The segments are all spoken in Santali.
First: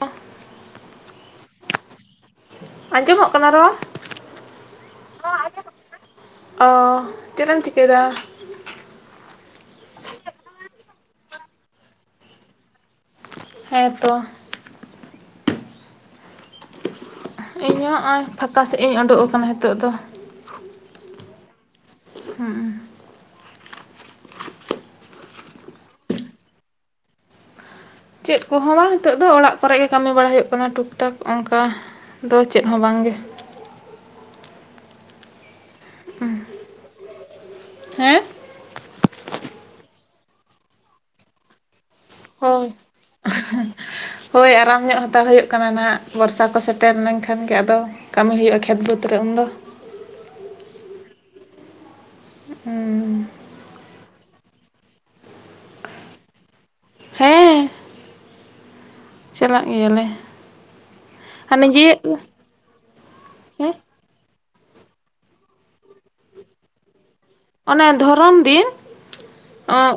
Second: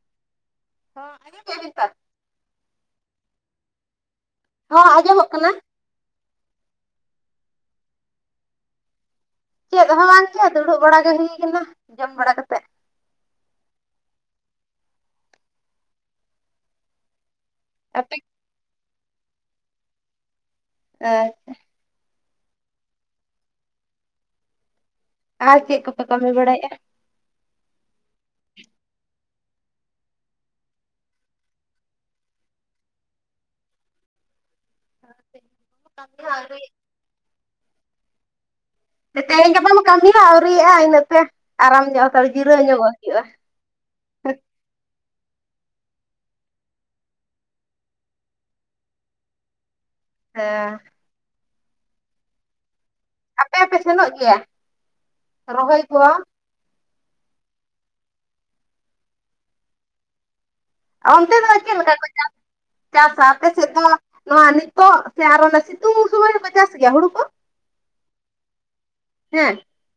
ᱚ [inaudible] ᱟᱸᱡᱚᱢᱚᱜ ᱠᱟᱱᱟ ᱨᱚᱲ? ᱦᱚᱸ ᱟᱸᱡᱚᱢᱚᱜ ᱠᱟᱱᱟ᱾ ᱚ, ᱪᱮᱫ ᱮᱢ ᱪᱤᱠᱟᱹᱭᱫᱟ? ᱪᱮᱫ ᱦᱚᱸ ᱵᱟᱝ ᱠᱮ ᱫᱩᱲᱩᱵ ᱵᱟᱲᱟ ᱜᱮ ᱦᱩᱭ ᱟᱠᱟᱱᱟ ᱡᱚᱢ ᱵᱟᱲᱟ ᱠᱟᱛᱮᱫ᱾ ᱦᱮᱸ ᱛᱚ᱾ ᱤᱧ ᱦᱚᱸ ᱟᱯᱮ ᱦᱚᱸᱜᱼᱚᱭ ᱯᱷᱟᱸᱠᱟ ᱥᱮᱫ ᱤᱧ ᱳᱰᱳᱜ ᱟᱠᱟᱱᱟ ᱱᱤᱛᱚᱜ ᱫᱚ᱾ ᱚᱸᱮ ᱦᱩᱸ ᱟᱨ ᱪᱮᱫ ᱠᱚᱯᱮ ᱠᱟᱹᱢᱤ ᱵᱟᱲᱟᱭᱮᱫᱼᱟ ᱪᱮᱫ ᱠᱚᱦᱚᱸ ᱵᱟᱝ ᱱᱤᱛᱚᱜ ᱫᱚ ᱚᱲᱟᱜ ᱠᱚᱨᱮ ᱜᱮ ᱠᱟᱹᱢᱤ ᱵᱟᱲᱟ ᱦᱩᱭᱩᱜ ᱠᱟᱱᱟ ᱴᱩᱠ ᱴᱟᱠ ᱚᱱᱠᱟ ᱫᱚ ᱪᱮᱫ ᱦᱚᱸ ᱵᱟᱝ ᱜᱮ [unintelligible] ᱦᱮᱸ ᱛᱮᱦᱮᱧ ᱜᱟᱯᱟ ᱢᱟ ᱠᱟᱹᱢᱤ ᱦᱚᱸ ᱟᱹᱣᱨᱤᱭᱟᱜᱼᱟ ᱤᱱᱟᱹᱛᱮ ᱟᱨᱟᱢ ᱡᱚᱜ ᱦᱟᱛᱟᱲᱟᱹᱧ ᱦᱳᱭ ᱦᱳᱭ ᱟᱨᱟᱢ ᱧᱚᱜ ᱦᱟᱛᱟᱣ ᱦᱩᱭᱩᱜ ᱠᱟᱱᱟ ᱦᱟᱹᱜ ᱵᱚᱨᱥᱟ ᱠᱚ ᱥᱮᱴᱮᱨ ᱞᱮᱱᱠᱷᱟᱱ ᱜᱮ ᱟᱫᱚ ᱠᱟᱹᱢᱤ ᱦᱩᱭᱩᱜᱼᱟ ᱠᱷᱮᱛ ᱵᱟᱹᱫᱽ ᱨᱮ ᱩᱱᱫᱚ ᱦᱮᱸ ᱦᱩᱸ ᱟᱯᱮ ᱦᱚᱸᱯᱮ ᱥᱮᱱᱚᱜ ᱜᱮᱭᱟ ᱨᱚᱦᱚᱭ ᱠᱚᱣᱟ ᱦᱮᱸ ᱪᱟᱞᱟᱜ ᱜᱮᱭᱟᱞᱮ ᱚᱱᱛᱮ ᱫᱚ ᱦᱟᱱᱮ ᱪᱮᱫ ᱡᱮ ᱞᱮᱠᱟ ᱠᱚ ᱪᱟᱥ ᱪᱟᱥᱟ ᱟᱯᱮ ᱥᱮᱫ ᱦᱮᱸ ᱫᱚ ᱱᱚᱣᱟ ᱱᱤᱛᱚᱜ ᱥᱮ ᱟᱨᱚ ᱚᱱᱟ ᱥᱤᱛᱩᱝ ᱥᱩᱢᱚᱭ ᱦᱚᱠᱚ ᱪᱟᱥ ᱜᱮᱭᱟ ᱦᱩᱲᱩ ᱠᱚ ᱚᱱᱮ ᱫᱷᱚᱨᱚᱱ ᱫᱤᱱ ᱦᱮᱸ?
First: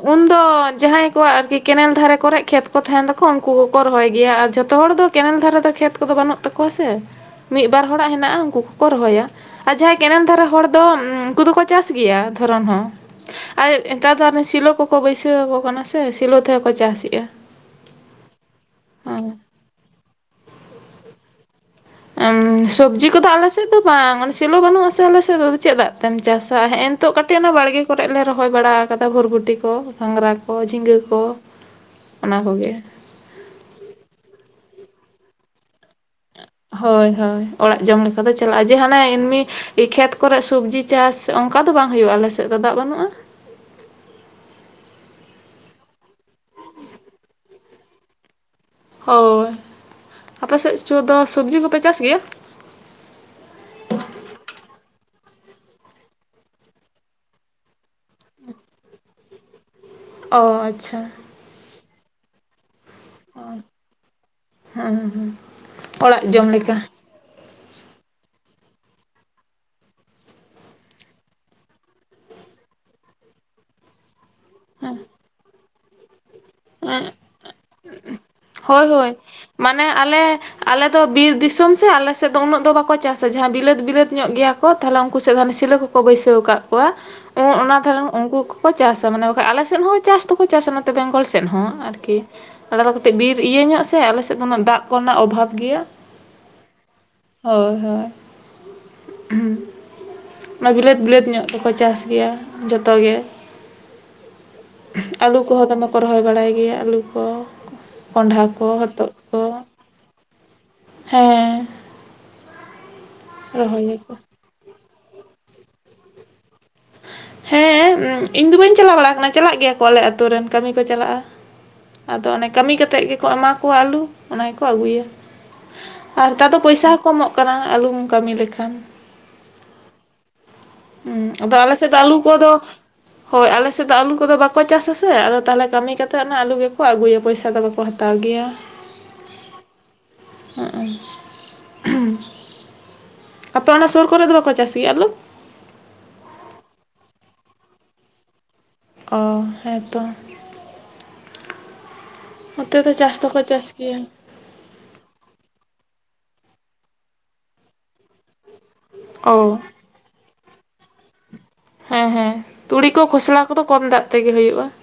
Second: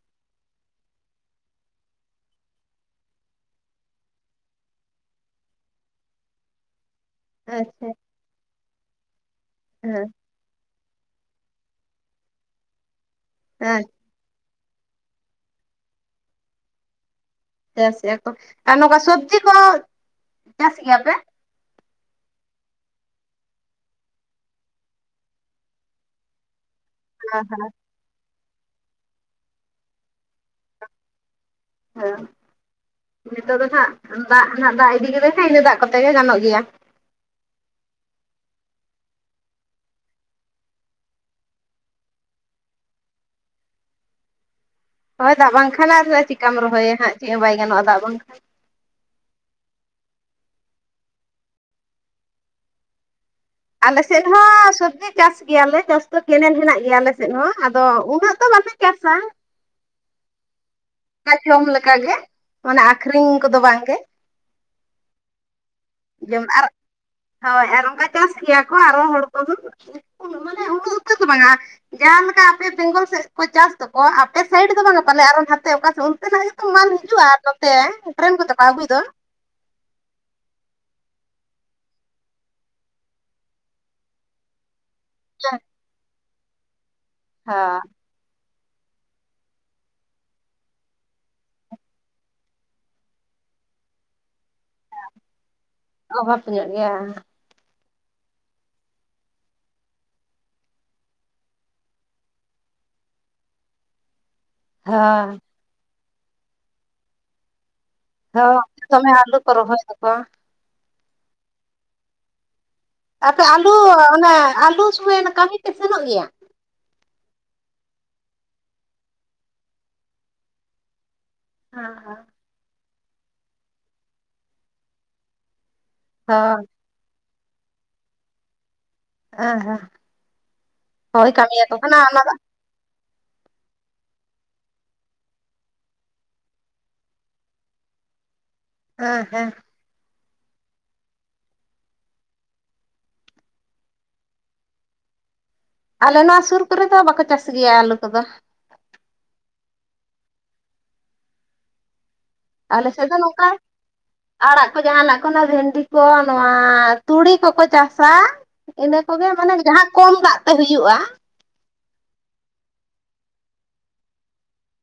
ᱩᱱ ᱫᱚ ᱡᱟᱦᱟᱸᱭ ᱠᱚᱣᱟᱜ ᱟᱨᱠᱤ ᱠᱮᱱᱮᱞ ᱫᱷᱟᱨᱮ ᱠᱚᱨᱮ ᱠᱷᱮᱛ ᱠᱚ ᱛᱟᱦᱮᱱ ᱛᱟᱠᱚ ᱩᱱᱠᱩ ᱠᱚᱠᱚ ᱨᱚᱦᱚᱭ ᱜᱮᱭᱟ ᱟᱨ ᱡᱷᱚᱛᱚ ᱦᱚᱲ ᱫᱚ ᱠᱮᱱᱮᱞ ᱫᱷᱟᱨᱮ ᱫᱚ ᱠᱷᱮᱛ ᱠᱚᱫᱚ ᱵᱟᱹᱱᱩᱜ ᱛᱟᱠᱚᱣᱟ ᱥᱮ ᱢᱤᱫ ᱵᱟᱨ ᱟᱪᱪᱷᱟ ᱦᱚᱲᱟᱜ ᱦᱮᱱᱟᱜᱼᱟ ᱩᱱᱠᱩ ᱠᱚᱠᱚ ᱨᱚᱦᱚᱭᱟ ᱟᱨ ᱡᱟᱦᱟᱸᱭ ᱦᱮᱸ ᱠᱮᱱᱮᱞ ᱫᱷᱟᱨᱮ ᱦᱚᱲ ᱫᱚ ᱩᱱᱠᱩ ᱫᱚᱠᱚ ᱪᱟᱥ ᱜᱮᱭᱟ ᱫᱷᱚᱨᱚᱱ ᱦᱚᱸ ᱟᱨ ᱦᱮᱸ ᱱᱮᱛᱟᱨ ᱫᱚ ᱟᱱᱮ ᱥᱤᱞᱚ ᱠᱚᱠᱚ ᱵᱟᱹᱭᱥᱟᱹ ᱟᱠᱚ ᱠᱟᱱᱟ ᱥᱮ ᱥᱤᱞᱚ ᱛᱮᱦᱚᱸ ᱠᱚ ᱪᱟᱥ ᱮᱼᱟ ᱪᱟᱥ ᱮᱜᱼᱟ ᱠᱚ ᱟᱨ ᱱᱚᱝᱠᱟ ᱥᱚᱵᱡᱤ ᱠᱚ ᱪᱟᱥ ᱜᱮᱭᱟ ᱯᱮ ᱥᱚᱵᱽᱡᱤ ᱠᱚᱫᱚ ᱟᱞᱮ ᱥᱮᱫ ᱫᱚ ᱵᱟᱝ ᱚᱱᱮ ᱥᱮᱞᱚ ᱵᱟᱹᱱᱩᱜ ᱟᱥᱮ ᱟᱞᱮ ᱥᱮᱫ ᱫᱚ ᱪᱮᱫ ᱫᱟᱜ ᱛᱮᱢ ᱪᱟᱥᱟ ᱦᱮᱸᱜ ᱮᱱ ᱱᱤᱛᱚᱜ ᱠᱟᱹᱴᱤᱡ ᱦᱮᱸ ᱚᱱᱟ ᱦᱮᱸ ᱵᱟᱲᱜᱮ ᱠᱚᱨᱮ ᱞᱮ ᱨᱚᱦᱚᱭ ᱵᱟᱲᱟ ᱟᱠᱟᱫᱟ ᱵᱷᱚᱨᱷᱩᱴᱤ ᱠᱚ ᱜᱷᱟᱝᱽᱨᱟ ᱠᱚ ᱡᱷᱤᱸᱜᱟᱹ ᱠᱚ ᱦᱮᱸ ᱚᱱᱟ ᱠᱚᱜᱮ ᱱᱤᱛᱚᱜ ᱫᱚ ᱱᱟᱦᱜ ᱫᱟᱜ ᱱᱟᱜ ᱫᱟᱜ ᱤᱫᱤ ᱠᱮᱫᱟᱭ ᱥᱮ ᱤᱱᱟᱹ ᱫᱟᱜ ᱠᱚᱛᱮ ᱜᱮ ᱜᱟᱱᱚᱜ ᱜᱮᱭᱟ ᱦᱳᱭ ᱦᱳᱭ ᱚᱲᱟᱜ ᱡᱚᱢ ᱞᱮᱠᱟ ᱫᱚ ᱪᱟᱞᱟᱜᱼᱟ ᱡᱮ ᱦᱟᱱᱮ ᱮᱢᱱᱤ ᱠᱷᱮᱛ ᱠᱚᱨᱮ ᱥᱚᱵᱽᱡᱤ ᱪᱟᱥ ᱚᱱᱠᱟ ᱫᱚ ᱵᱟᱝ ᱦᱩᱭᱩᱜᱼᱟ ᱟᱞᱮᱥᱮᱫ ᱫᱚ ᱫᱟᱜ ᱵᱟᱹᱱᱩᱜᱼᱟ ᱦᱳᱭ ᱫᱟᱜ ᱵᱟᱝᱠᱷᱟᱱ ᱟᱨ ᱪᱤᱠᱟᱢ ᱨᱚᱦᱚᱭᱟ ᱦᱟᱸᱜ ᱪᱮᱫ ᱦᱚᱸ ᱵᱟᱭ ᱜᱟᱱᱚᱜᱼᱟ ᱫᱟᱜ ᱵᱟᱝᱠᱷᱟᱱ ᱦᱳᱭ ᱟᱯᱮ ᱥᱮᱫᱪᱚ ᱫᱚ ᱥᱚᱵᱡᱤ ᱠᱚᱯᱮ ᱪᱟᱥ ᱜᱮᱭᱟ ᱟᱞᱮᱥᱮᱫ ᱦᱚᱸ ᱥᱚᱵᱽᱡᱤ ᱪᱟᱥ ᱜᱮᱭᱟᱞᱮ ᱪᱟᱥ ᱫᱚ ᱠᱮᱱᱮᱞ ᱦᱮᱱᱟᱜ ᱜᱮᱭᱟ ᱟᱞᱮᱥᱮᱫ ᱦᱚᱸ ᱟᱫᱚ ᱩᱱᱟᱹᱜ ᱫᱚ ᱵᱟᱞᱮ ᱪᱟᱥᱟ ᱚ ᱟᱪᱪᱷᱟ ᱮᱠᱟᱞ ᱡᱚᱢ ᱞᱮᱠᱟ ᱜᱮ ᱢᱟᱱᱮ ᱟᱠᱷᱨᱤᱧ ᱠᱚᱫᱚ ᱵᱟᱝᱜᱮ ᱦᱮᱸ ᱦᱮᱸ ᱚᱲᱟᱜ ᱡᱚᱢ ᱟᱨ ᱞᱮᱠᱟ ᱦᱳᱭ ᱟᱨ ᱚᱱᱠᱟ ᱪᱟᱥ ᱜᱮᱭᱟ ᱠᱚ ᱟᱨᱚ ᱦᱚᱲ ᱠᱚᱦᱚ ᱩᱱᱟᱹᱜ ᱢᱟᱱᱮ ᱩᱱᱱᱟᱹ ᱩᱛᱟᱹᱨ ᱫᱚ ᱵᱟᱝ ᱡᱟᱦᱟᱸ ᱞᱮᱠᱟ ᱟᱯᱮ ᱵᱮᱝᱜᱚᱞ ᱥᱮᱫ ᱠᱚ ᱪᱟᱥ ᱫᱚ ᱚ ᱟᱯᱮ ᱥᱟᱭᱤᱰ ᱫᱚ ᱦᱮᱸ ᱵᱟᱝᱟ ᱯᱟᱞᱮ ᱟᱨ ᱱᱟᱱᱛᱮ ᱚᱠᱟ ᱥᱮᱫ ᱚᱱᱛᱮ ᱱᱟᱜ ᱜᱮᱛᱚ ᱢᱟᱞ ᱦᱤᱡᱩᱜᱼᱟ ᱱᱚᱛᱮ ᱴᱨᱮᱱ ᱠᱚᱫᱚ ᱟᱹᱜᱩᱭ ᱦᱳᱭ ᱫᱚ ᱦᱳᱭ ᱢᱟᱱᱮ ᱟᱞᱮ ᱟᱞᱮᱫᱚ ᱵᱤᱨ ᱫᱤᱥᱚᱢ ᱥᱮ ᱟᱞᱮᱥᱮᱫ ᱫᱚ ᱩᱱᱟᱹᱜ ᱫᱚ ᱵᱟᱠᱚ ᱪᱟᱥᱟ ᱡᱟᱦᱟᱸ ᱵᱤᱞᱟᱹᱛ ᱵᱤᱞᱟᱹᱛ ᱧᱚᱜ ᱜᱮᱭᱟ ᱛᱟᱦᱚᱞᱮ ᱩᱱᱠᱩ ᱥᱮᱫᱮ ᱦᱳᱭ ᱥᱤᱞᱟᱹ ᱠᱚᱠᱚ ᱵᱟᱹᱭᱥᱟᱹᱣ ᱟᱠᱟᱫ ᱠᱚᱣᱟ ᱚᱱᱟ ᱫᱷᱟᱨᱮ ᱩᱱᱠᱩ ᱠᱚᱠᱚ ᱪᱟᱥᱟ ᱢᱟᱱᱮ ᱵᱟᱠᱷᱟᱱ ᱟᱞᱮᱮᱥᱮᱫ ᱦᱚᱸ ᱪᱟᱥ ᱫᱚᱠᱚ ᱪᱟᱥᱟ ᱱᱚᱛᱮ ᱵᱮᱝᱜᱚᱞ ᱥ ᱟᱞ ᱥᱮᱫ ᱦᱚᱸ ᱟᱨᱠᱤ ᱟ ᱠᱟᱛᱮ ᱵᱤᱨ ᱤᱭᱟᱹ ᱧᱚᱜ ᱥᱮ ᱟᱞᱮ ᱥᱮᱫ ᱫᱚ ᱩᱱᱟᱹᱜ ᱫᱟᱜ ᱠᱚᱨᱮᱱᱟᱜ ᱚᱵᱷᱟᱵᱽ ᱜᱮᱭᱟ ᱚ ᱵᱷᱟᱵᱽᱯ ᱧᱚᱜ ᱜᱮᱭᱟ ᱦᱳᱭ ᱦᱳᱭ ᱦ ᱚᱱᱟ ᱵᱤᱞᱟᱹᱛ ᱵᱤᱞᱟᱹᱛ ᱧᱚᱜ ᱫᱚᱠᱚ ᱪᱟᱥ ᱜᱮᱭᱟ ᱡᱷᱚᱛᱚ ᱜᱮ ᱦᱳᱭ ᱟᱹᱞᱩ ᱠᱚᱦᱚᱸ ᱫᱚᱢᱮ ᱠᱚ ᱨᱚᱦᱚᱭ ᱵᱟᱲᱟᱭ ᱜᱮᱭᱟ ᱟᱹᱞᱩ ᱠᱚ ᱠᱚᱸᱰᱦᱟ ᱦᱳᱭ ᱠᱚ, ᱫᱚᱢᱮ ᱦᱚᱛᱚᱫ ᱟᱞᱩ ᱠᱚ ᱨᱚᱦᱚᱭ ᱫᱟᱠᱚ ᱦᱮᱸ ᱟᱯᱮ ᱟᱞᱩ ᱨᱚᱦᱚᱭᱟᱠᱚ ᱚᱱᱮ ᱟᱞᱩ ᱥᱚᱢᱚᱭ ᱠᱟᱹᱢᱤ ᱯᱮ ᱥᱮᱱᱚᱜ ᱜᱮᱭᱟ? ᱦᱮᱸ ᱤᱧ ᱫᱚ ᱵᱟᱹᱧ ᱪᱟᱞᱟᱣ ᱵᱟᱲᱟ ᱟᱠᱟᱱᱟ ᱪᱟᱞᱟᱜ ᱜᱮᱭᱟ ᱠᱚ ᱟᱞᱮ ᱟᱛᱳ ᱨᱮᱱ ᱠᱟᱹᱢᱤ ᱠᱚ ᱪᱟᱞᱟᱜᱼᱟ ᱾ ᱟᱫᱚ ᱚᱱᱮ ᱠᱟᱹᱢᱤ ᱠᱟᱛᱮᱜ ᱜᱮᱠᱚ ᱮᱢᱟ ᱠᱚᱣᱟ ᱟᱞᱩ ᱚᱱᱟ ᱜᱮᱠᱚ ᱟᱹᱜᱩᱭᱟ ᱾ ᱟᱨ ᱦᱮᱛᱟᱨ ᱦᱳᱭ ᱫᱚ ᱯᱚᱭᱥᱟ ᱦᱚᱸᱠᱚ ᱮᱢᱚᱜ ᱠᱟᱱᱟ ᱟᱞᱩᱢ ᱠᱟᱹᱢᱤ ᱞᱮᱠᱷᱟᱱ ᱾ ᱮᱜ ᱦᱮᱸ ᱦᱳᱭ ᱦᱩᱸ ᱟᱫᱚ ᱠᱟᱹᱢᱤᱭᱟᱠᱚ ᱟᱞᱮ ᱥᱮᱫ ᱠᱟᱱᱟ ᱫᱚ ᱟᱞᱩ ᱚᱱᱟ ᱠᱚᱫᱚ ᱦᱳᱭ ᱟᱞᱮ ᱥᱮᱫ ᱫᱚ ᱟᱹᱞᱩ ᱠᱚᱫᱚ ᱵᱟᱠᱚ ᱪᱟᱥᱟ ᱥᱮ ᱟᱫᱚ ᱛᱟᱦᱚᱞᱮ ᱠᱟᱹᱢᱤ ᱠᱟᱛᱮᱫ ᱚᱱᱟ ᱟᱞᱩ ᱜᱮᱠᱚ ᱟᱹᱜᱩᱭᱟ ᱯᱚᱭᱥᱟ ᱫᱚ ᱵᱟᱠᱚ ᱦᱟᱛᱟ ᱛᱟᱣ ᱜᱮᱭᱟ ᱾ ᱟᱸ ᱦᱮᱸ ᱦᱩᱸ ᱟᱯᱮ ᱚᱱᱟ ᱥᱳᱨ ᱠᱚᱨᱮᱫ ᱵᱟᱠᱚ ᱪᱟᱥ ᱜᱮᱭᱟ ᱟᱹᱞᱩ? ᱟᱞᱮ ᱱᱚᱣᱟ ᱥᱩᱨ ᱠᱚᱨᱮ ᱫᱚ ᱵᱟᱠᱚ ᱪᱟᱥ ᱜᱮᱭᱟ ᱟᱞᱩ ᱠᱚᱫᱚ ᱾ ᱚ ᱦᱮᱸ ᱛᱚ ᱱᱚᱛᱮ ᱟᱞᱮ ᱫᱚ ᱥᱮᱫ ᱪᱟᱥ ᱫᱚᱠᱚ ᱱᱚᱝᱠᱟ ᱪᱟᱥ ᱜᱮᱭᱟ ᱾ ᱟᱲᱟᱜ ᱠᱚ ᱡᱟᱦᱟᱱᱟᱜ ᱠᱚ ᱵᱷᱮᱱᱰᱤ ᱠᱚ ᱱᱚᱣᱟ ᱛᱩᱲᱤ ᱠᱚᱠᱚ ᱪᱟᱥᱟ ᱾ ᱤᱱᱟᱹ ᱠᱚᱜᱮ ᱢᱟᱱᱮ ᱚ ᱡᱟᱦᱟᱸ ᱠᱚᱢ ᱫᱟᱜ ᱛᱮ ᱦᱩᱭᱩᱜᱼᱟ ᱾ ᱦᱮᱸ ᱦᱮᱸ ᱛᱩᱲᱤ ᱠᱚ ᱠᱷᱚᱥᱞᱟ ᱠᱚᱫᱚ ᱠᱚᱢ ᱫᱟᱜ ᱛᱮᱜᱮ ᱦᱩᱭᱩᱜᱼᱟ ᱾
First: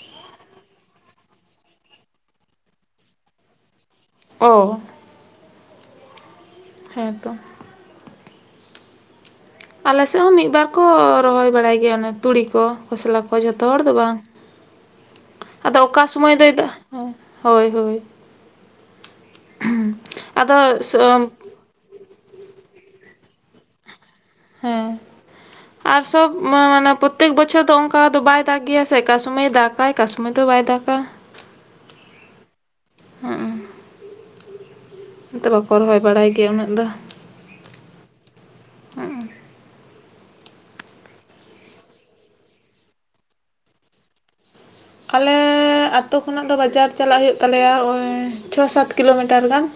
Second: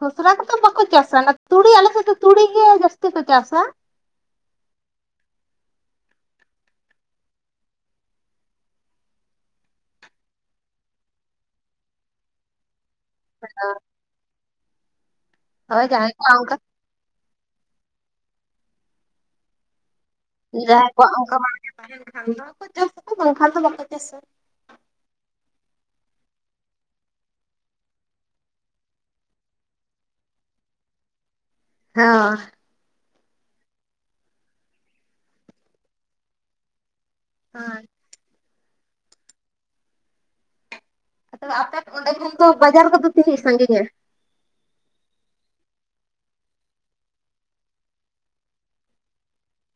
ᱠᱷᱚᱥᱞᱟ ᱠᱚ ᱫᱚ ᱵᱟᱠᱚ ᱪᱟᱥᱟ ᱚᱱᱟ ᱛᱩᱲᱤ ᱟᱞᱮ ᱥᱮᱫ ᱫᱚ ᱛᱩᱲᱤᱜᱮ ᱡᱟᱹᱥᱛᱤ ᱠᱚ ᱪᱟᱥᱟ ᱾ ᱚ ᱦᱮᱸ ᱛᱚ ᱟᱞᱮ ᱥᱮᱫ ᱦᱚᱸ ᱢᱤᱫ ᱵᱟᱨ ᱠᱚ ᱨᱚᱦᱚᱭ ᱵᱟᱲᱟᱭ ᱜᱮᱭᱟ ᱚᱱᱮ ᱛᱩᱲᱤ ᱠᱚ ᱠᱷᱚᱥᱞᱟ ᱠᱚ ᱡᱷᱚᱛᱚ ᱦᱚᱲ ᱫᱚ ᱵᱟᱝ ᱾ ᱟᱫᱚ ᱦᱳᱭ ᱚᱠᱟ ᱡᱟᱦᱟᱸᱭ ᱠᱚ ᱥᱚᱢᱚᱭ ᱚᱱᱠᱟ ᱫᱚᱭ ᱫᱟ ᱦᱮᱸ ᱦᱳᱭ ᱦᱳᱭ ᱾ ᱡᱟᱦᱟᱭ ᱠᱚᱣᱟᱜ ᱚᱱᱠᱟ ᱵᱟᱲᱜᱮ ᱛᱟᱦᱮᱱ ᱠᱷᱟᱱ ᱫᱚᱠᱚ ᱪᱟᱥ ᱟᱠᱚ ᱵᱟᱝᱠᱷᱟᱱ ᱫᱚ ᱵᱟᱠᱚ ᱪᱟᱥᱟ ᱾ ᱦᱮᱸ ᱟᱨ ᱥᱚᱵ ᱢᱟᱱᱮ ᱯᱨᱚᱛᱛᱮᱠ ᱵᱚᱪᱷᱚᱨ ᱫᱚ ᱚᱱᱠᱟ ᱫᱚ ᱵᱟᱭ ᱫᱟᱜ ᱜᱮᱭᱟ ᱥᱮ ᱚᱠᱟ ᱥᱚᱢᱚᱭ ᱫᱟᱠᱟᱭ ᱚᱠᱟ ᱥᱚᱢᱚᱭ ᱫᱚ ᱵᱟᱭ ᱫᱟᱠᱟ ᱾ ᱦᱮᱸ ᱚᱱᱟᱛᱮ ᱵᱟᱠᱚ ᱨᱚᱦᱚᱭ ᱵᱟᱲᱟᱭ ᱜᱮᱭᱟ ᱩᱱᱟᱹᱜ ᱫᱚ ᱾ ᱦᱚᱭ [unintelligible] ᱟ ᱟᱯᱮ ᱚᱸᱰᱮ ᱠᱷᱚᱱ ᱫᱚ ᱵᱟᱡᱟᱨ ᱠᱚᱫᱚ ᱛᱤᱱᱟᱹᱜ ᱥᱟᱹᱜᱤᱧᱟ? ᱟᱞᱮ ᱟᱛᱳ ᱠᱷᱚᱱᱟᱜ ᱫᱚ ᱵᱟᱡᱟᱨ ᱪᱟᱞᱟᱜ ᱦᱩᱭᱩᱜ ᱛᱟᱞᱮᱭᱟ ᱳᱭ ᱪᱷᱚ ᱥᱟᱛ ᱠᱤᱞᱳᱢᱤᱴᱟᱨ ᱜᱟᱱ ᱾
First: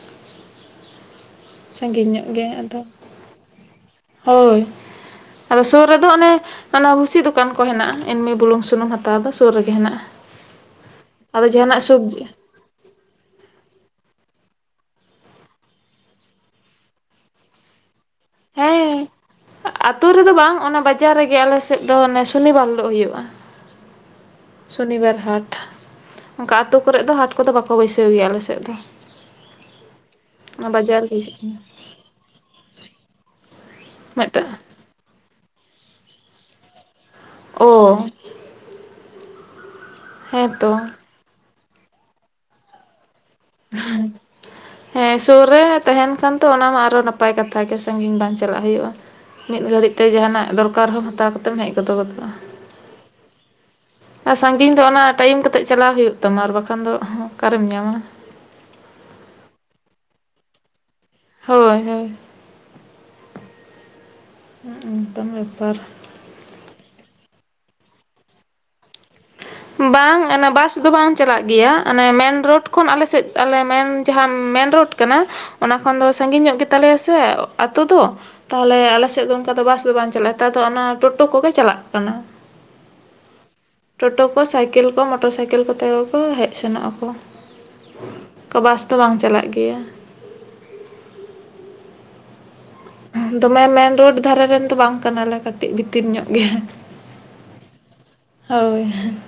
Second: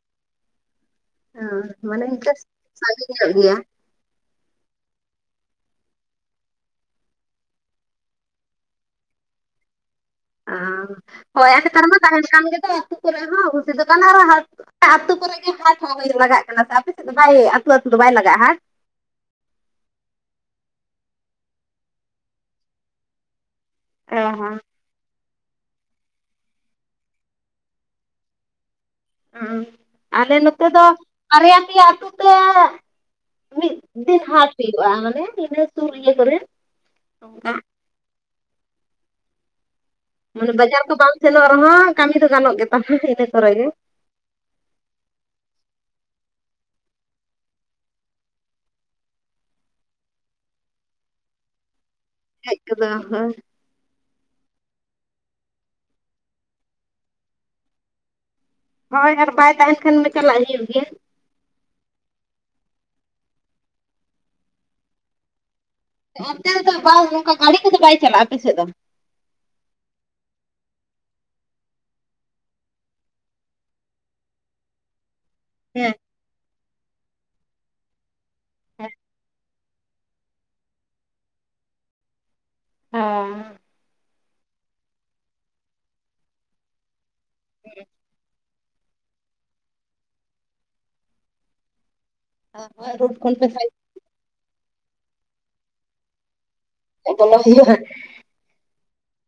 ᱦᱚᱸ ᱢᱟᱱᱮ ᱧᱚᱜ ᱤᱱᱠᱟᱹ ᱜᱮ ᱟᱫᱚ ᱥᱟᱹᱜᱤᱧ ᱧᱚᱜ ᱜᱮᱭᱟ ᱾ ᱦᱳᱭ ᱟᱫᱚ ᱥᱩᱨ ᱨᱮᱫᱚ ᱚᱱᱮ ᱚᱱᱟ ᱵᱷᱩᱥᱤ ᱫᱚᱠᱟᱱ ᱠᱚ ᱦᱮᱱᱟᱜᱼᱟ ᱮᱢᱱᱤ ᱵᱩᱞᱩᱝ ᱥᱩᱱᱩᱢ ᱦᱟᱛᱟᱣ ᱫᱚ ᱥᱳᱨ ᱨᱮᱜᱮ ᱦᱮᱱᱟᱜᱼᱟ ᱾ ᱦᱳᱭ ᱱᱮᱛᱟᱨ ᱢᱟ ᱛᱟᱦᱮᱱ ᱜᱮ ᱫᱚ ᱟᱹᱛᱩ ᱠᱚᱨᱮᱫ ᱦᱚ ᱵᱷᱩᱥᱤ ᱫᱚᱠᱟᱱ ᱟᱨ ᱟᱹᱛᱩ ᱠᱚᱨᱮᱜ ᱜᱮ ᱦᱟᱴ ᱦᱚᱸ ᱞᱟᱜᱟᱜ ᱠᱟᱱᱟ ᱥᱮ ᱟᱯᱮ ᱥᱮᱫ ᱫᱚ ᱵᱟᱭ ᱟᱹᱛᱩ ᱟᱹᱛᱩ ᱫᱚ ᱵᱟᱭ ᱞᱟᱜᱟᱜᱼᱟ ᱦᱟᱴ? ᱦᱮᱸ ᱟᱛᱩ ᱨᱮᱫᱚ ᱵᱟᱝ ᱚᱱᱟ ᱵᱟᱡᱟᱨ ᱨᱮᱜᱮ ᱟᱞᱮ ᱥᱮᱫ ᱫᱚ ᱚᱱᱮ ᱥᱩᱱᱤ ᱵᱟᱨ ᱦᱚᱜ ᱦᱩᱭᱩᱜᱼᱟ ᱾ ᱚ ᱦᱚᱸ ᱥᱚᱱᱤ ᱵᱟᱨ ᱦᱟᱴ ᱚᱱᱠᱟ ᱟᱛᱳ ᱠᱚᱨᱮᱫ ᱫᱚ ᱦᱟᱴ ᱠᱚᱫᱚ ᱵᱟᱠᱚ ᱵᱟᱹᱭᱥᱟᱹᱣ ᱜᱮᱭᱟ ᱟᱞᱮ ᱥᱮᱫ ᱫᱚ ᱾ ᱦᱚᱸ ᱟᱞᱮ ᱱᱚᱛᱮ ᱫᱚ ᱜᱮ ᱦᱩᱭᱩᱜ ᱵᱟᱨᱭᱟ ᱜᱮᱭᱟ ᱯᱮᱭᱟ ᱟᱹᱛᱩ ᱛᱮ ᱢᱤᱫ ᱫᱤᱱ ᱢᱤᱫᱴᱟᱝ ᱦᱟᱴ ᱦᱩᱭᱩᱜᱼᱟ ᱢᱟᱱᱮ ᱤᱱᱟᱹ ᱥᱩᱨ ᱤᱭᱟᱹ ᱠᱚᱨᱮ ᱚᱱᱟ ᱚ ᱢᱟᱱᱮ ᱦᱮᱸᱛᱚ ᱵᱟᱡᱟᱨ ᱠᱚ ᱵᱟᱝ ᱥᱮᱱᱚᱜ ᱨᱮᱦᱚᱸ ᱠᱟᱹᱢᱤ ᱫᱚ ᱜᱟᱱᱚᱜ ᱜᱮ ᱛᱟᱦᱮ ᱤᱱᱟᱹ ᱠᱚᱨᱮ ᱜᱮ ᱾ ᱦᱳᱭ ᱦᱮᱸ ᱥᱳᱨ ᱨᱮ ᱛᱟᱦᱮᱱ ᱠᱷᱟᱱ ᱛᱚ ᱚᱱᱟ ᱢᱟ ᱟᱨᱚ ᱱᱟᱯᱟᱭ ᱠᱟᱛᱷᱟ ᱜᱮ ᱥᱟᱹᱜᱤᱧ ᱵᱟᱝ ᱪᱟᱞᱟᱜ ᱦᱩᱭᱩᱜᱼᱟ ᱾ ᱢᱤᱫ ᱜᱷᱟᱹᱲᱤᱡ ᱛᱮ ᱡᱟᱦᱟᱱᱟᱜ ᱫᱚᱨᱠᱟᱨ ᱦᱚᱸ ᱦᱟᱛᱟᱣ ᱠᱟᱛᱮᱢ ᱦᱮᱡ ᱜᱚᱫᱚ ᱜᱚᱫᱚᱜᱼᱟ ᱾ ᱦᱮᱡ ᱜᱚᱫᱚᱜᱼᱟ ᱦᱳᱭ᱾ ᱟᱨ ᱥᱟᱺᱜᱤᱧ ᱫᱚ ᱚᱱᱟ ᱴᱟᱭᱤᱢ ᱠᱟᱛᱮᱫ ᱪᱟᱞᱟᱣ ᱦᱩᱭᱩᱜ ᱛᱟᱢᱟ ᱟᱨ ᱵᱟᱠᱷᱟᱱ ᱫᱚ ᱦᱚᱸ ᱚᱠᱟᱨᱮᱢ ᱧᱟᱢᱟ᱾ ᱦᱳᱭ ᱟᱨ ᱵᱟᱭ ᱛᱟᱦᱮᱱ ᱠᱷᱟᱱ ᱢᱟ ᱪᱟᱞᱟᱜ ᱜᱮ ᱦᱩᱭ ᱮᱱ ᱦᱳᱭ ᱦᱳᱭ᱾ ᱦᱩ ᱚᱱᱠᱟᱱ ᱵᱮᱯᱟᱨ ᱾ ᱚᱱᱛᱮ ᱫᱚ ᱵᱟᱭ ᱚᱱᱠᱟ ᱜᱟᱹᱲᱤ ᱠᱚᱫᱚ ᱵᱟᱭ ᱪᱟᱞᱟᱜᱼᱟ ᱟᱯᱮ ᱥᱮᱫ ᱫᱚ? [unintelligible] ᱵᱟᱝ ᱚᱱᱮ ᱵᱟᱥ ᱫᱚ ᱵᱟᱝ ᱪᱟᱞᱟᱜ ᱜᱮᱭᱟ ᱚᱱᱮ ᱢᱮᱱ ᱨᱳᱰ ᱠᱷᱚᱱ ᱟᱞᱮᱥᱮᱫ ᱟᱞᱮ ᱢᱮᱱ ᱡᱟᱦᱟᱸ ᱢᱮᱱ ᱨᱳᱰ ᱠᱟᱱᱟ [inaudible] ᱚᱱᱟ ᱦᱮᱸ ᱠᱷᱚᱱ ᱫᱚ ᱥᱟᱺᱜᱤᱧ ᱧᱚᱜ ᱜᱮ ᱛᱟᱞᱮᱭᱟ ᱥᱮ ᱟᱛᱳ ᱫᱚ ᱛᱟᱦᱚᱞᱮ ᱦᱮᱸ ᱟᱞᱮ ᱥᱮᱜ ᱫᱚ ᱚᱱᱠᱟ ᱫᱚ ᱵᱟᱥ ᱫᱚ ᱵᱟᱝ ᱪᱟᱞᱟᱜᱼᱟ᱾ ᱱᱮᱛᱟᱨ ᱫᱚ ᱚᱱᱟ ᱴᱳᱴᱳ ᱠᱚᱜᱮ ᱪᱟᱞᱟᱜ ᱠᱟᱱᱟ᱾ ᱦᱮᱸ ᱴᱳᱴᱳ ᱠᱚ ᱥᱟᱭᱠᱮᱞ ᱠᱚ ᱢᱚᱴᱚᱨ ᱥᱟᱭᱠᱮᱞ ᱠᱚᱛᱮ ᱜᱮ ᱠᱚ ᱦᱮᱡ ᱥᱮᱱᱚᱜ ᱟᱠᱚ ᱠᱚ ᱵᱟᱥ ᱫᱚ ᱵᱟᱝ ᱪᱟᱞᱟᱜ ᱜᱮᱭᱟ᱾ ᱦᱳᱭ ᱨᱳᱰ ᱠᱷᱚᱱ ᱯᱮ ᱫᱚᱢᱮ ᱥᱟᱭᱤᱰ ᱢᱮᱱ ᱨᱳᱰ ᱫᱷᱟᱨᱮ ᱨᱮᱱ ᱫᱚ ᱵᱟᱝ ᱠᱟᱱᱟᱞᱮ ᱠᱟᱹᱴᱤᱡ ᱵᱷᱤᱛᱤᱨ ᱧᱚᱜ ᱜᱮ ᱚ ᱵᱚᱞᱚ ᱦᱳᱭᱳᱜᱼᱟ ᱦᱳᱭ ᱦᱟᱸᱜ ᱾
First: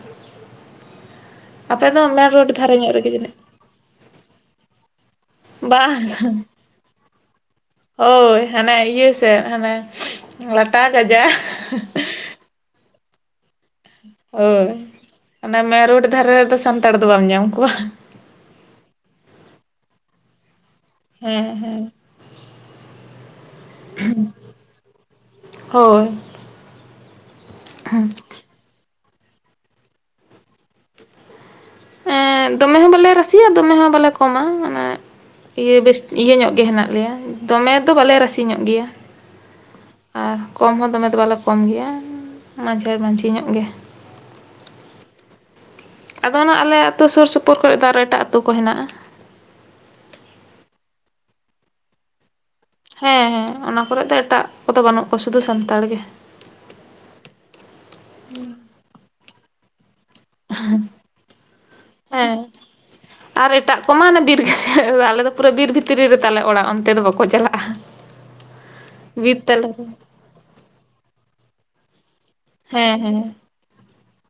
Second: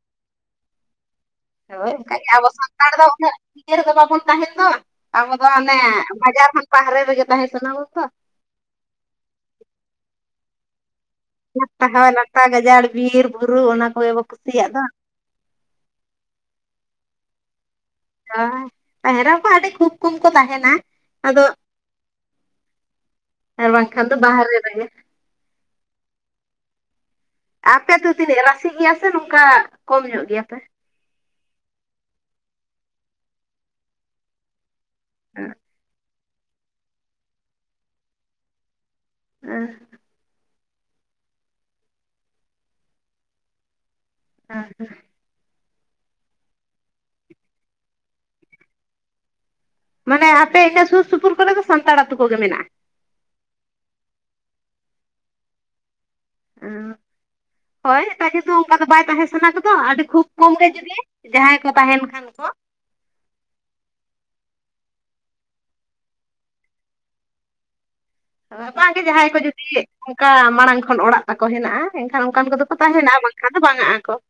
ᱦᱳᱭ ᱚᱱᱠᱟ ᱜᱮ ᱟᱵᱚ ᱥᱟᱱᱛᱟᱲ ᱫᱚ ᱩᱱᱟᱹᱜ ᱤᱭᱟᱹ ᱨᱮᱫᱚ ᱵᱟᱵᱚᱱ ᱛᱟᱦᱮᱸᱱ ᱫᱚ ᱟᱵᱚ ᱫᱚ ᱦᱟᱱᱮ ᱵᱟᱝ ᱵᱟᱡᱟᱨ ᱠᱷᱚᱱ ᱵᱟᱦᱨᱮ ᱨᱮᱜᱮ ᱛᱟᱦᱮᱸ ᱥᱟᱱᱟ ᱵᱚᱱ ᱦᱳᱭ ᱦᱟᱱᱮ ᱤᱭᱟᱹ ᱥᱮᱫ ᱦᱟᱱᱮ ᱞᱟᱴᱟ ᱜᱟᱡᱟᱲ ᱦᱳᱭ ᱞᱟᱴᱟ ᱜᱟᱡᱟᱲ ᱵᱤᱨ ᱵᱩᱨᱩ ᱚᱱᱟ ᱠᱚ ᱦᱳᱭ ᱚᱱᱮ ᱢᱮᱱ ᱨᱳᱴ ᱫᱷᱟᱨᱮ ᱨᱮᱫᱚ ᱥᱟᱱᱛᱟᱲ ᱫᱚ ᱵᱟᱢ ᱧᱟᱢ ᱠᱚᱣᱟ᱾ ᱦᱳᱭ ᱛᱟᱦᱮᱱ ᱨᱮᱦᱚᱸ ᱠᱚ ᱟᱹᱰᱤ ᱠᱷᱩᱵ ᱠᱚᱢ ᱠᱚ ᱛᱟᱦᱮᱱᱟ ᱟᱫᱚ ᱦᱮᱸ ᱦᱮᱸ ᱟᱨ ᱵᱟᱝ ᱠᱷᱟᱱ ᱫᱚ ᱵᱟᱨᱦᱮᱨ ᱨᱮᱜᱮ ᱾ ᱦᱳᱭ᱾ ᱟᱯᱮ ᱛᱚ ᱛᱤᱱᱟᱹᱜ ᱨᱟᱥᱤ ᱜᱮᱭᱟ ᱥᱮ ᱱᱚᱝᱠᱟ ᱠᱚᱢ ᱧᱚᱜ ᱜᱮᱭᱟᱯᱮ? ᱫᱚᱢᱮ ᱦᱚᱸ ᱵᱟᱞᱮ ᱨᱟᱥᱤᱭᱟ ᱫᱚᱢᱮ ᱦᱚᱸ ᱵᱟᱞᱮ ᱠᱚᱢᱟ ᱢᱟᱱᱮ ᱤᱭᱟᱹ ᱵᱮᱥ ᱤᱭᱟᱹ ᱧᱚᱜ ᱜᱮ ᱦᱮᱱᱟᱜ ᱞᱮᱭᱟ ᱫᱚᱢᱮ ᱫᱚ ᱵᱟᱞᱮ ᱨᱟᱥᱤ ᱧᱚᱜ ᱜᱮᱭᱟ ᱾ [unintelligible] ᱟᱨ ᱠᱚᱢ ᱦᱚᱸ ᱫᱚᱢᱮ ᱫᱚ ᱵᱟᱞᱮ ᱠᱚᱢ ᱜᱮᱭᱟ ᱢᱟᱡᱷᱮ ᱢᱟᱡᱷᱷᱤ ᱧᱚᱜ ᱜᱮ᱾ ᱚ ᱦᱮᱸ ᱟᱫᱚ ᱚᱱᱟ ᱟᱞᱮ ᱟᱛᱳ ᱥᱳᱨ ᱥᱳᱯᱳᱨ ᱠᱚᱨᱮ ᱫᱚ ᱟᱨ ᱮᱴᱟᱜ ᱟᱛᱳ ᱠᱚ ᱦᱮᱱᱟᱜᱼᱟ᱾ ᱢᱟᱱᱮ ᱟᱯᱮ ᱤᱱᱟᱹ ᱥᱩᱨ ᱥᱩᱯᱩᱨ ᱠᱚᱨᱮ ᱫᱚ ᱥᱟᱱᱛᱟᱲ ᱟᱛᱳ ᱠᱚᱜᱮ ᱢᱮᱱᱟᱜᱼᱟ᱾ ᱦᱮᱸ ᱦᱮᱸ ᱚᱱᱟ ᱠᱚᱨᱮ ᱫᱚ ᱮᱴᱟᱜ ᱠᱚᱫᱚ ᱵᱟᱹᱱᱩᱜ ᱠᱚᱣᱟ ᱥᱩᱫᱷᱩ ᱥᱟᱱᱛᱟᱲ ᱜᱮ᱾ [unintelligible] ᱦᱳᱭ ᱮᱴᱟᱜ ᱠᱤᱱᱛᱩ ᱚᱱᱠᱟ ᱫᱚ ᱵᱟᱭ ᱛᱟᱦᱮᱸ ᱥᱟᱱᱟ ᱫᱚ ᱫᱚ ᱟᱹᱰᱤ ᱠᱷᱩᱵ ᱠᱚᱢ ᱜᱮ ᱡᱩᱫᱤ ᱡᱟᱦᱟᱸᱭ ᱠᱚ ᱛᱟᱦᱮᱱ ᱠᱷᱟᱱ ᱦᱮᱸ ᱠᱚ᱾ ᱟᱨ ᱮᱴᱟᱜ ᱠᱚᱢᱟ ᱟᱱᱮ ᱵᱤᱨ ᱜᱟᱡᱟᱲ ᱟᱞᱮ ᱫᱚ ᱯᱩᱨᱟᱹ ᱵᱤᱨ ᱵᱷᱤᱛᱨᱤ ᱨᱮᱛᱟᱞᱮ ᱚᱲᱟᱜ ᱚᱱᱛᱮ ᱫᱚ ᱵᱟᱠᱚ ᱪᱟᱞᱟᱜᱼᱟ᱾ ᱦᱳᱭ ᱵᱟᱝ ᱜᱮ ᱡᱟᱦᱟᱸᱭ ᱵᱤᱨ ᱠᱚ ᱡᱩᱫᱤ ᱛᱟᱞᱮ ᱨᱮ ᱚᱱᱠᱟ ᱢᱟᱲᱟᱝ ᱠᱷᱚᱱ ᱚᱲᱟᱜ ᱛᱟᱠᱚ ᱦᱮᱱᱟᱜᱼᱟ ᱮᱱᱠᱷᱟᱱ ᱚᱱᱠᱟᱱ ᱠᱚᱫᱚ ᱠᱚ ᱦᱮᱸ ᱛᱟᱦᱮᱱᱟ ᱦᱮᱸ ᱵᱟᱝ ᱠᱷᱟᱱ ᱫᱚ ᱵᱟᱝ ᱟᱜᱼᱟ ᱠᱚ ᱾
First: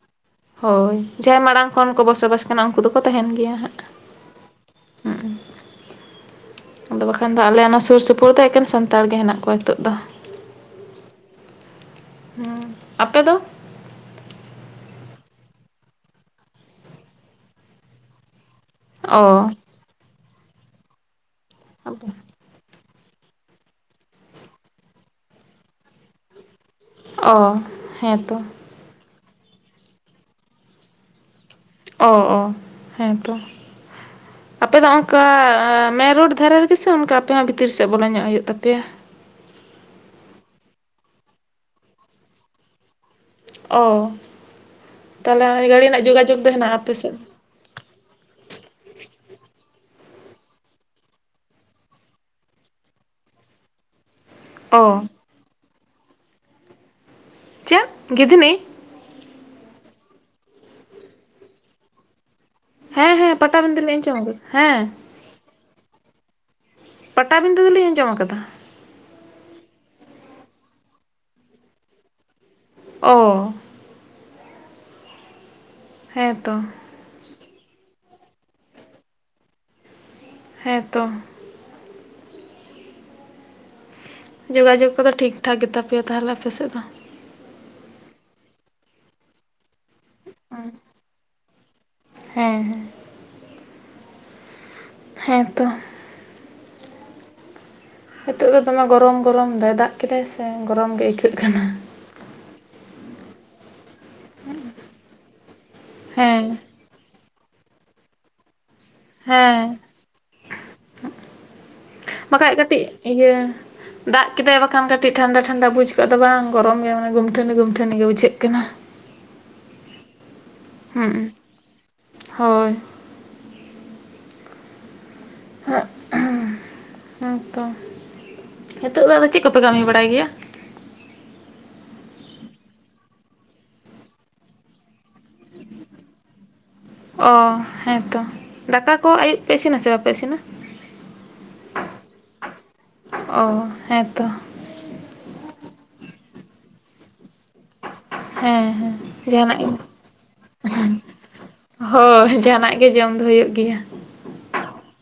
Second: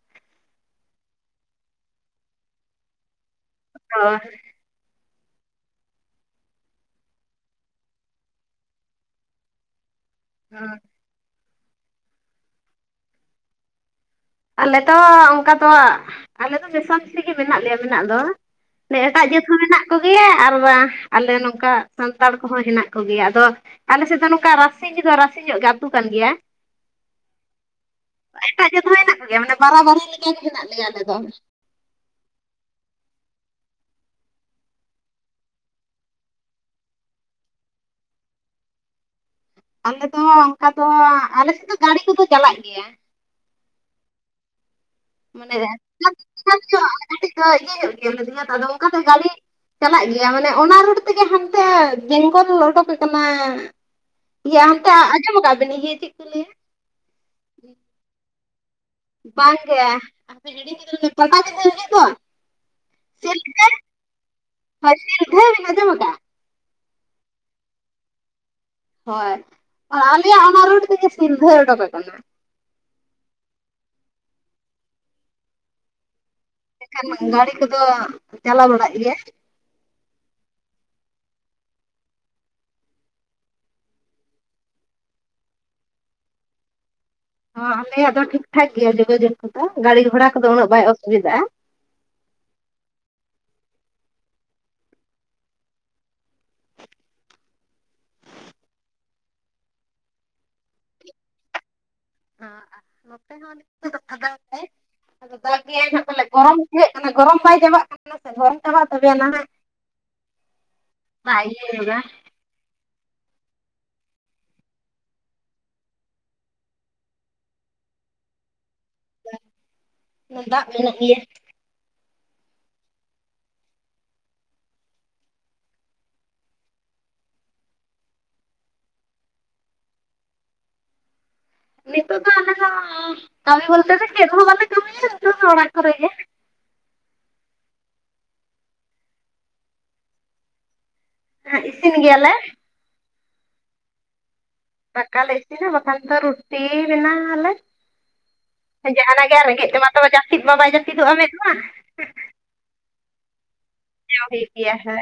ᱦᱳᱭ ᱡᱟᱦᱟᱸᱭ ᱢᱟᱲᱟᱝ ᱠᱷᱚᱱ ᱠᱚ ᱵᱚᱥᱚᱵᱟᱥ ᱠᱟᱱᱟ ᱩᱱᱠᱩ ᱫᱚᱠᱚ ᱛᱟᱦᱮᱱ ᱜᱮᱭᱟ ᱦᱟᱸᱜ᱾ ᱦᱩᱸᱜᱻ ᱟᱫᱚ ᱵᱟᱠᱷᱟᱱ ᱫᱚ ᱟᱞᱮ ᱚᱱᱟ ᱥᱩᱨ ᱥᱩᱯᱩᱨ ᱫᱚ ᱮᱠᱮᱱ ᱥᱟᱱᱛᱟᱲ ᱜᱮ ᱦᱮᱱᱟᱜ ᱠᱚᱣᱟ ᱱᱤᱛᱚᱜ ᱫᱚ ᱾ [unintelligible] ᱦᱩᱸ, ᱟᱯᱮ ᱫᱚ? ᱟᱞᱮ ᱫᱚ ᱚᱱᱠᱟ ᱫᱚ ᱟᱞᱮ ᱫᱚ ᱢᱮᱥᱟᱥ ᱛᱮᱜᱮ ᱢᱮᱱᱟᱜ ᱞᱮᱭᱟ ᱢᱮᱱᱟᱜ ᱫᱚ ᱾ ᱚ ᱮᱴᱟᱜ ᱡᱟᱹᱛ ᱦᱚᱸ ᱢᱮᱱᱟᱜ ᱠᱚ ᱜᱮᱭᱟ ᱟᱨ ᱵᱟ ᱟᱞᱮ ᱱᱚᱝᱠᱟ ᱥᱟᱱᱛᱟᱲ ᱠᱚᱦᱚᱸ ᱦᱮᱱᱟᱜ ᱠᱚ ᱜᱮᱭᱟ, ᱟᱫᱚ ᱟᱞᱮ ᱥᱮᱫ ᱫᱚ ᱱᱚᱝᱠᱟ ᱨᱟᱹᱥᱤ ᱪᱮᱫᱟ ᱨᱟᱹᱥᱤ ᱧᱚᱸᱜ ᱜᱮ ᱟᱛᱩ ᱠᱟᱱ ᱜᱮᱭᱟ ᱾ ᱚ, ᱦᱮᱸ ᱛᱚ ᱾ ᱴᱷᱤᱠ ᱜᱮᱭᱟ ᱢᱟᱱᱮ ᱵᱟᱨᱟ ᱵᱟᱨᱤ ᱞᱮᱠᱟᱜᱮ ᱦᱮᱱᱟᱜ ᱞᱮᱭᱟ ᱟᱞᱮ ᱫᱚ ᱾ ᱚ ᱚ, ᱦᱮᱸ ᱛᱚ ᱾ ᱟᱯᱮ ᱫᱚ ᱚᱝᱠᱟ ᱢᱮᱱ ᱨᱳᱰ ᱫᱷᱟᱨᱮ ᱨᱮᱜᱤ ᱥᱮ ᱚᱱᱠᱟ ᱟᱯᱮ ᱦᱚᱸ ᱵᱷᱤᱛᱤᱨ ᱥᱮᱫ ᱵᱚᱞᱚ ᱧᱚᱸᱜ ᱦᱩᱭᱩᱜ ᱛᱟᱯᱮᱭᱟ? ᱟᱞᱮ ᱫᱚ ᱚᱝᱠᱟ ᱫᱚ ᱟᱞᱮ ᱥᱮᱫ ᱫᱚ ᱜᱟᱲᱤ ᱠᱚᱫᱚ ᱪᱟᱞᱟᱜ ᱜᱮᱭᱟ᱾ ᱚ, ᱛᱟᱦᱚᱞᱮ ᱚᱭ ᱜᱟᱹᱲᱤ ᱨᱮᱱᱟᱜ ᱡᱳᱜᱟᱡᱳᱜᱽ ᱫᱚ ᱦᱮᱱᱟᱜᱼᱟ ᱟᱯᱮ ᱥᱮᱫ? ᱦᱳᱭ ᱤᱭᱟᱹ ᱧᱚᱸᱜ ᱜᱮᱭᱟ [unintelligible] ᱟᱫᱚ ᱚᱱᱠᱟᱛᱮ ᱜᱟᱲᱤ ᱪᱟᱞᱟᱜ ᱜᱮᱭᱟ ᱢᱟᱱᱮ ᱚᱱᱟ ᱨᱳᱰ ᱛᱮᱜᱮ ᱦᱟᱱᱛᱮ ᱵᱮᱝᱜᱚᱞ ᱩᱰᱩᱠ ᱠᱟᱱᱟ᱾ ᱤᱭᱟᱹ ᱦᱟᱱᱛᱮ ᱚ ᱟᱸᱡᱚᱢ ᱟᱠᱟᱫ ᱵᱤᱱ ᱤᱭᱟᱹ ᱪᱮᱫ ᱠᱚ ᱞᱟᱹᱭᱟ? ᱪᱮᱫ ᱜᱤᱫᱷᱱᱤ? ᱵᱟᱝ ᱜᱮ, ᱦᱟᱯᱮ ᱦᱤᱲᱤᱧ ᱠᱮᱫᱟ ᱞᱤᱧ [unintelligible] ᱦᱤᱡᱩᱜ ᱫᱚ ᱦᱮᱸ ᱦᱮᱸ ᱯᱟᱴᱟᱵᱤᱸᱫᱟᱹ [unintelligible] ᱦᱮᱸ᱾ ᱦᱮᱸ ᱞᱤᱧ ᱟᱸᱡᱚᱢ ᱠᱟᱜᱼᱟ᱾ ᱯᱟᱴᱟᱵᱤᱸᱫᱟᱹ ᱫᱚᱞᱤᱧ ᱟᱸᱡᱚᱢ ᱠᱟᱫᱟ᱾ ᱦᱳᱭ, ᱟᱞᱮᱭᱟᱜ ᱚᱱᱟ ᱨᱳᱰ ᱛᱮᱜᱮ ᱥᱤᱞᱫᱷᱟᱹ ᱚᱰᱳᱠ ᱟᱠᱟᱱᱟ᱾ ᱚ ᱦᱮᱸ ᱛᱚ᱾ ᱠᱷᱟᱱ ᱜᱟᱲᱤ ᱠᱚᱫᱚ ᱪᱟᱞᱟᱣ ᱵᱟᱲᱟᱜ ᱜᱮᱭᱟ᱾ ᱦᱮᱸ ᱛᱚ᱾ ᱡᱳᱜᱟᱡᱳᱜᱽ ᱠᱚᱫᱚ ᱴᱷᱤᱠ ᱴᱷᱟᱠ ᱜᱮᱛᱟ ᱯᱮᱭᱟ ᱛᱟᱦᱚᱞᱮ ᱟᱯᱮ ᱥᱮᱫ ᱫᱚ᱾ ᱦᱚᱸ ᱟᱞᱮᱭᱟᱜ ᱫᱚ ᱴᱷᱤᱠ ᱴᱷᱟᱠ ᱜᱮᱭᱟ ᱡᱳᱜᱟᱡᱳᱜᱽ ᱠᱚᱫᱚ ᱜᱟᱲᱤᱨ ᱜᱷᱳᱲᱟ ᱠᱚᱫᱚ ᱩᱱᱟᱹᱜ ᱵᱟᱭ ᱚᱥᱩᱵᱤᱫᱟᱜᱼᱟ᱾ ᱦᱮᱸ ᱦᱮᱸ᱾ ᱦᱮᱸ ᱛᱚ᱾ ᱱᱤᱛᱚᱜ ᱫᱚ ᱫᱚᱢᱮ ᱜᱚᱨᱚᱢ ᱜᱚᱨᱚᱢ ᱫᱟᱭ ᱫᱟᱜ ᱠᱮᱫᱟᱭ ᱥᱮ ᱜᱚᱨᱚᱢ ᱜᱮ ᱟᱹᱭᱠᱟᱹᱜ ᱠᱟᱱᱟ᱾ ᱦᱚᱸ ᱟᱨ ᱱᱚᱛᱮ ᱦᱚᱸ ᱱᱤᱛᱫᱚ [unintelligible] ᱟᱫᱚ ᱫᱟᱜ ᱜᱮᱭᱟᱭ ᱦᱟᱸᱜ ᱯᱟᱞᱮᱫ ᱦᱮᱸ ᱜᱚᱨᱚᱢ ᱵᱩᱡᱷᱟᱹᱜ ᱠᱟᱱᱟ ᱜᱚᱨᱚᱢ ᱵᱟᱭ ᱪᱟᱵᱟᱜ ᱠᱟᱱᱟ ᱥᱮ ᱜᱚᱨᱚᱢ ᱪᱟᱵᱟᱜ ᱛᱚᱵᱮ ᱱᱟᱦᱟᱜ, ᱦᱮᱸ ᱵᱟᱭ ᱤᱭᱟᱹᱣᱫᱟ᱾ ᱵᱟᱠᱷᱟᱡ ᱠᱟᱹᱴᱤᱡ ᱤᱭᱟᱹ ᱫᱟᱜ ᱠᱮᱫᱟᱭ ᱵᱟᱠᱷᱟᱱ ᱠᱟᱹᱴᱤᱡ ᱴᱷᱟᱱᱰᱟ ᱴᱷᱟᱱᱰᱟ ᱵᱩᱡᱷ ᱠᱚᱜᱼᱟ ᱫᱚ ᱵᱟᱝ ᱜᱚᱨᱚᱢ ᱜᱮ ᱢᱟᱱᱮ ᱜᱩᱢᱴᱷᱟᱹᱱᱤ ᱜᱩᱢᱴᱷᱟᱹᱱᱤ ᱜᱮ ᱵᱩᱡᱷᱟᱹᱜ ᱠᱟᱱᱟ᱾ ᱫᱟᱜ ᱢᱮᱱᱟᱜ ᱜᱮᱭᱟ ᱦᱩᱸ, ᱦᱳᱭ᱾ ᱦᱩᱸ ᱛᱚ, ᱦᱤᱛᱳᱜ ᱫᱚ ᱟᱫᱚ ᱪᱮᱫ ᱠᱚᱯᱮ ᱠᱟᱹᱢᱤ ᱵᱟᱲᱟᱭ ᱜᱮᱭᱟ? ᱱᱤᱛᱚᱜ ᱫᱚ ᱟᱞᱮ ᱫᱚ ᱠᱟᱹᱢᱤ ᱵᱚᱞᱛᱮ ᱫᱚ ᱪᱮᱫ ᱦᱚ ᱵᱟᱞᱮ ᱠᱟᱹᱢᱤᱭᱟ ᱱᱤᱛᱚᱝ ᱫᱚ ᱚᱲᱟᱜ ᱠᱚᱨᱮ ᱜᱮ᱾ ᱚ ᱦᱮᱸ ᱛᱚ, ᱫᱟᱠᱟ ᱠᱚ ᱟᱹᱭᱩᱵ ᱯᱮ ᱤᱥᱤᱱᱟ ᱥᱮ ᱵᱟᱯᱮ ᱤᱥᱤᱱᱟ? ᱦᱮᱸ, ᱤᱥᱤᱱ ᱜᱮᱭᱟᱞᱮ᱾ ᱚ ᱦᱮᱸ ᱛᱚ᱾ ᱫᱟᱠᱟ ᱞᱮ ᱤᱥᱤᱱᱟ ᱵᱟᱠᱷᱟᱱ ᱫᱚ ᱨᱩᱴᱤ ᱵᱮᱱᱟᱣ ᱟᱞᱮ᱾ ᱦᱮᱸ ᱦᱮᱸ ᱜᱮ ᱟᱨ ᱡᱟᱦᱟᱱᱟᱜ ᱜᱤ, ᱨᱮᱸᱜᱮᱡ ᱛᱮᱢᱟ ᱛᱚ ᱡᱟᱹᱯᱤᱫ ᱢᱟ ᱵᱟᱭ ᱡᱟᱹᱯᱤᱫᱚᱜᱼᱟ ᱢᱮᱫ ᱢᱟ ᱦᱳᱭ ᱡᱟᱦᱟᱱᱟᱜ ᱜᱮ ᱡᱚᱢ ᱫᱚ ᱦᱩᱭᱩᱜ ᱜᱤᱭᱟ᱾ ᱡᱚᱢ ᱦᱩᱭᱩᱜ ᱜᱮᱭᱟ ᱦᱮ᱾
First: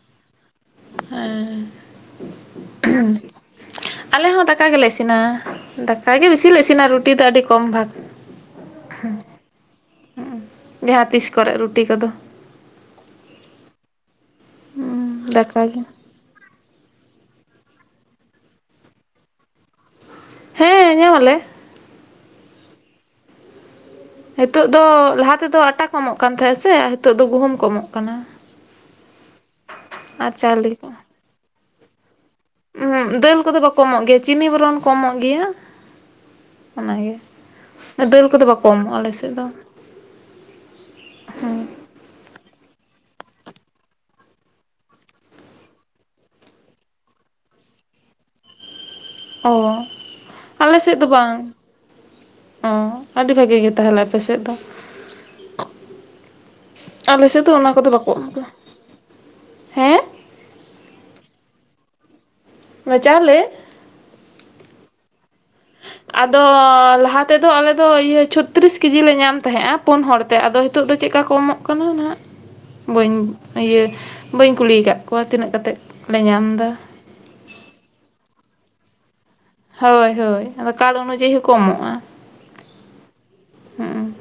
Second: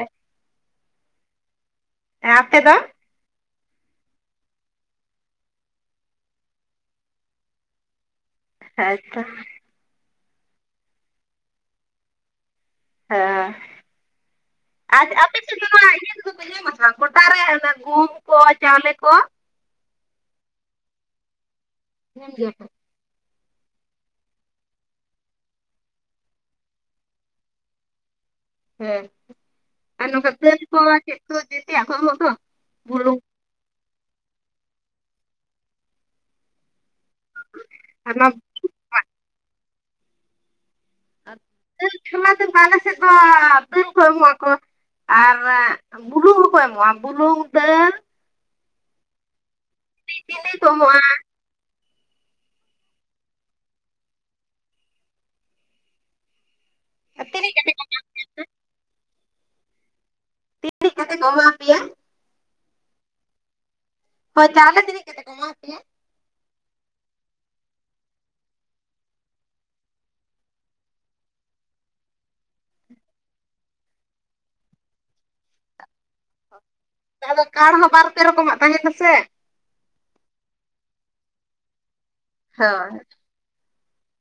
ᱦᱮᱸ᱾ ᱟᱯᱮ ᱫᱚ ᱟᱞᱮ ᱦᱚᱸ ᱫᱟᱠᱟ ᱜᱮᱞᱮ ᱤᱥᱤᱱᱟ ᱫᱟᱠᱟ ᱜᱮ ᱵᱤᱥᱤ ᱞᱮ ᱤᱥᱤᱱᱟ ᱨᱩᱴᱤ ᱫᱚ ᱟᱹᱰᱤ ᱠᱚᱢ ᱵᱷᱟᱜᱽ᱾ ᱦᱮᱸ ᱛᱚ᱾ ᱡᱟᱦᱟᱸ ᱛᱤᱥ ᱠᱚᱨᱮ ᱨᱩᱴᱤ ᱠᱚᱫᱚ᱾ ᱦᱮᱸ ᱟᱨ ᱟᱯᱮ ᱥᱮᱫ‌ ᱫᱟᱠᱟ ᱫᱚ ᱜᱮ ‌ᱱᱚᱣᱟ ᱤᱭᱟᱹ ᱠᱚᱫᱚ ᱯᱮ ᱧᱟᱢᱟ ᱥᱮ ᱵᱟᱝ? ᱜᱚᱴᱟ ᱨᱮ ᱚᱱᱟ ᱜᱩᱦᱩᱢ ᱠᱚ ᱪᱟᱣᱞᱮ ᱠᱚ ᱦᱮᱸ ᱧᱟᱢ ᱟᱞᱮ ᱦᱮᱸ [unintelligible] ᱱᱤᱛᱚᱜ ᱫᱚ ᱞᱟᱦᱟ ᱛᱮᱫᱚ ᱟᱴᱟ ᱠᱚ ᱮᱢᱚᱜ ᱠᱟᱱ ᱛᱟᱦᱮᱸᱜᱼᱟ ᱥᱮ ᱱᱤᱛᱚᱜ ᱫᱚ ᱜᱩᱦᱩᱢ ᱠᱚ ᱮᱢᱚᱜ ᱠᱟᱱᱟ ᱦᱮᱸ ᱟᱨ ᱱᱚᱝᱠᱟ [unintelligible] ᱠᱚ ᱪᱮᱫ ᱠᱚ ᱡᱮᱛᱮᱭᱟᱜ ᱠᱚ ᱮᱢᱚᱜ ᱫᱚ ᱩᱦᱩᱜ ᱵᱩᱞᱩᱝ ᱫᱟᱹᱞ ᱠᱚᱫᱚ ᱵᱟᱠᱚ ᱮᱢᱚᱜ ᱜᱮᱭᱟ ᱪᱤᱱᱤ ᱵᱚᱨᱚᱱ ᱠᱚ ᱮᱢᱚᱜ ᱜᱮᱭᱟ ᱚᱱᱟᱜᱮ ᱟᱨ ᱫᱟᱹᱞ ᱚᱱᱟ ᱠᱚᱫᱚ ᱵᱟᱠᱚ ᱮᱢᱚᱜ-ᱟ ᱟᱞᱮ ᱥᱮᱫ ᱫᱚ ᱫᱟᱞ ᱠᱷᱞᱟ [unintelligible] ᱠᱚ ᱮᱢᱚᱜ ᱟᱠᱚ ᱟᱨ ᱵᱩᱞᱩᱝ ᱦᱚᱸᱠᱚ ᱮᱢᱚᱜᱼᱟ ᱵᱩᱞᱩᱝ ᱫᱟᱹᱞ ᱚ ᱪᱤᱱᱤ ᱠᱚ ᱟᱞᱮ ᱥᱮᱫ ᱮᱢᱚᱜᱼᱟ ᱫᱚ ᱵᱟᱝ ᱚ ᱟᱹᱰᱤ ᱵᱷᱟᱜᱮ ᱜᱮ ᱛᱟᱦᱞᱮ ᱟᱯᱮ ᱥᱮᱫ ᱫᱚ ᱟᱞᱮ ᱥᱮᱫ ᱛᱤᱱᱟᱹᱜ ᱫᱚ ᱚᱱᱟ ᱠᱟᱛᱮ ᱠᱚᱫᱚ ᱵᱟᱠᱚ ᱮᱢᱜᱟ ᱦᱮᱸ ᱛᱤᱱᱟᱜ ᱠᱟᱛᱮ ᱠᱚ ᱮᱢᱟ ᱯᱮᱭᱟ ᱚᱱᱟ-ᱪᱟᱹᱞᱮ ᱦᱳᱭ ᱪᱟᱹᱳᱞᱮ ᱛᱤᱱᱟ ᱠᱟᱛᱮ ᱠᱚ ᱮᱢᱟᱯᱮᱭᱟ ᱟᱫᱚ ᱞᱟᱦᱟ ᱛᱮᱫᱚ ᱟᱞᱮ ᱫᱚ ᱤᱭᱟᱹ ᱪᱷᱚᱛᱨᱤᱥ ᱠᱮᱡᱤ ᱞᱮ ᱧᱟᱢ ᱛᱟᱦᱮᱸᱜᱼᱟ ᱯᱩᱱ ᱦᱚᱲ ᱛᱮ ᱟᱫᱚ ᱱᱤᱛᱚᱜ ᱫᱚ ᱪᱮᱫ ᱠᱟ ᱠᱚᱢᱚᱜ ᱠᱟᱱᱟ ᱱᱟᱦᱟᱜ ᱵᱟᱹᱧ ᱤᱭᱟᱹ ᱵᱟᱹᱧ ᱠᱩᱞᱤ ᱠᱟᱫ ᱠᱚᱣᱟ ᱛᱤᱱᱟᱹᱜ ᱠᱟᱛᱮᱫ ᱞᱮ ᱧᱟᱢ ᱫᱟ ᱡᱟᱦᱟ ᱫᱚ ᱠᱟᱲ ᱦᱚᱸ ᱵᱟᱨᱯᱮ ᱨᱚᱠᱚᱢᱟᱜ ᱛᱟᱦᱮᱱᱟᱥᱮ ᱦᱳᱭ ᱦᱳᱭ ᱟᱫᱚ ᱠᱟᱲ ᱚᱱᱩᱡᱟᱭᱤ ᱦᱚᱸ ᱠᱚ ᱮᱢᱚᱜᱼᱟ ᱦᱳᱭ ᱦᱩᱸ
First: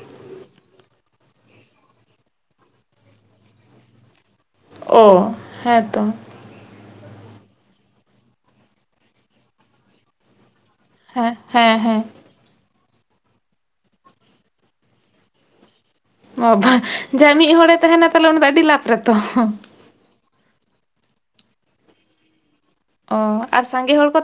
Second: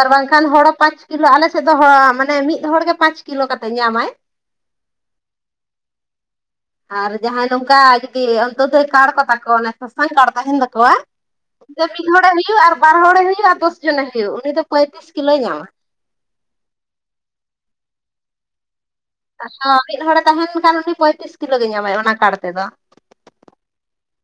ᱟᱨ ᱵᱟᱝᱠᱷᱟᱱ ᱦᱚᱲᱚ ᱯᱟᱸᱪ ᱠᱤᱞᱳ ᱟᱞᱮ ᱥᱮᱫ ᱫᱚ ᱦᱚ ᱢᱟᱱᱮ ᱢᱤᱫ ᱦᱚᱲᱜᱮ ᱯᱟᱸᱪ ᱠᱤᱞᱳ ᱠᱟᱛᱮᱜ ᱧᱟᱢᱟᱭ ᱚᱳ ᱦᱮᱸ ᱛᱚ ᱟᱨ ᱡᱟᱦᱟᱸᱭ ᱱᱚᱝᱠᱟ ᱡᱩᱫᱤ ᱚᱱᱛᱚᱫᱳᱭ ᱠᱟᱲ ᱠᱚ ᱛᱟᱟᱠᱚᱣᱟ ᱚᱱᱮ ᱥᱟᱥᱟᱝ ᱠᱟᱨ ᱛᱟᱦᱮᱱ ᱛᱟᱠᱚᱣᱟ ᱦᱮᱸ ᱦᱮᱸ ᱡᱮ ᱦᱮᱸ ᱢᱤᱫ ᱦᱚᱲᱮ ᱦᱩᱭᱩᱜ ᱟᱨ ᱵᱟᱨ ᱦᱚᱲᱮ ᱦᱩᱭᱩᱜᱼᱟ ᱟᱨ ᱫᱚᱥ ᱡᱚᱱᱮ ᱦᱩᱭᱩᱜ ᱩᱱᱤ ᱫᱚ ᱯᱚᱸᱭᱛᱨᱤᱥ ᱠᱤᱞᱳᱭ ᱧᱟᱢᱟ ᱵᱷᱟ ᱡᱟ ᱢᱤᱫ ᱦᱚᱲᱮ ᱛᱟᱦᱮᱱᱟ ᱛᱟᱦᱟᱞᱮ ᱩᱱᱤ ᱫᱚ ᱟᱹᱰᱤ ᱞᱟᱯ ᱦᱚ ᱢᱤᱫ ᱦᱚᱲᱮ ᱛᱟᱦᱮᱱ ᱠᱷᱟᱱ ᱩᱱᱤ ᱯᱚᱸᱭᱛᱨᱤᱥ ᱠᱤᱞᱳ ᱜᱮ ᱧᱟᱢᱟᱭ ᱚᱱᱟ ᱠᱟᱲ ᱛᱮᱫᱚ ᱚ ᱟᱨ ᱥᱟᱸᱜᱮ ᱦᱚᱲ ᱠᱚ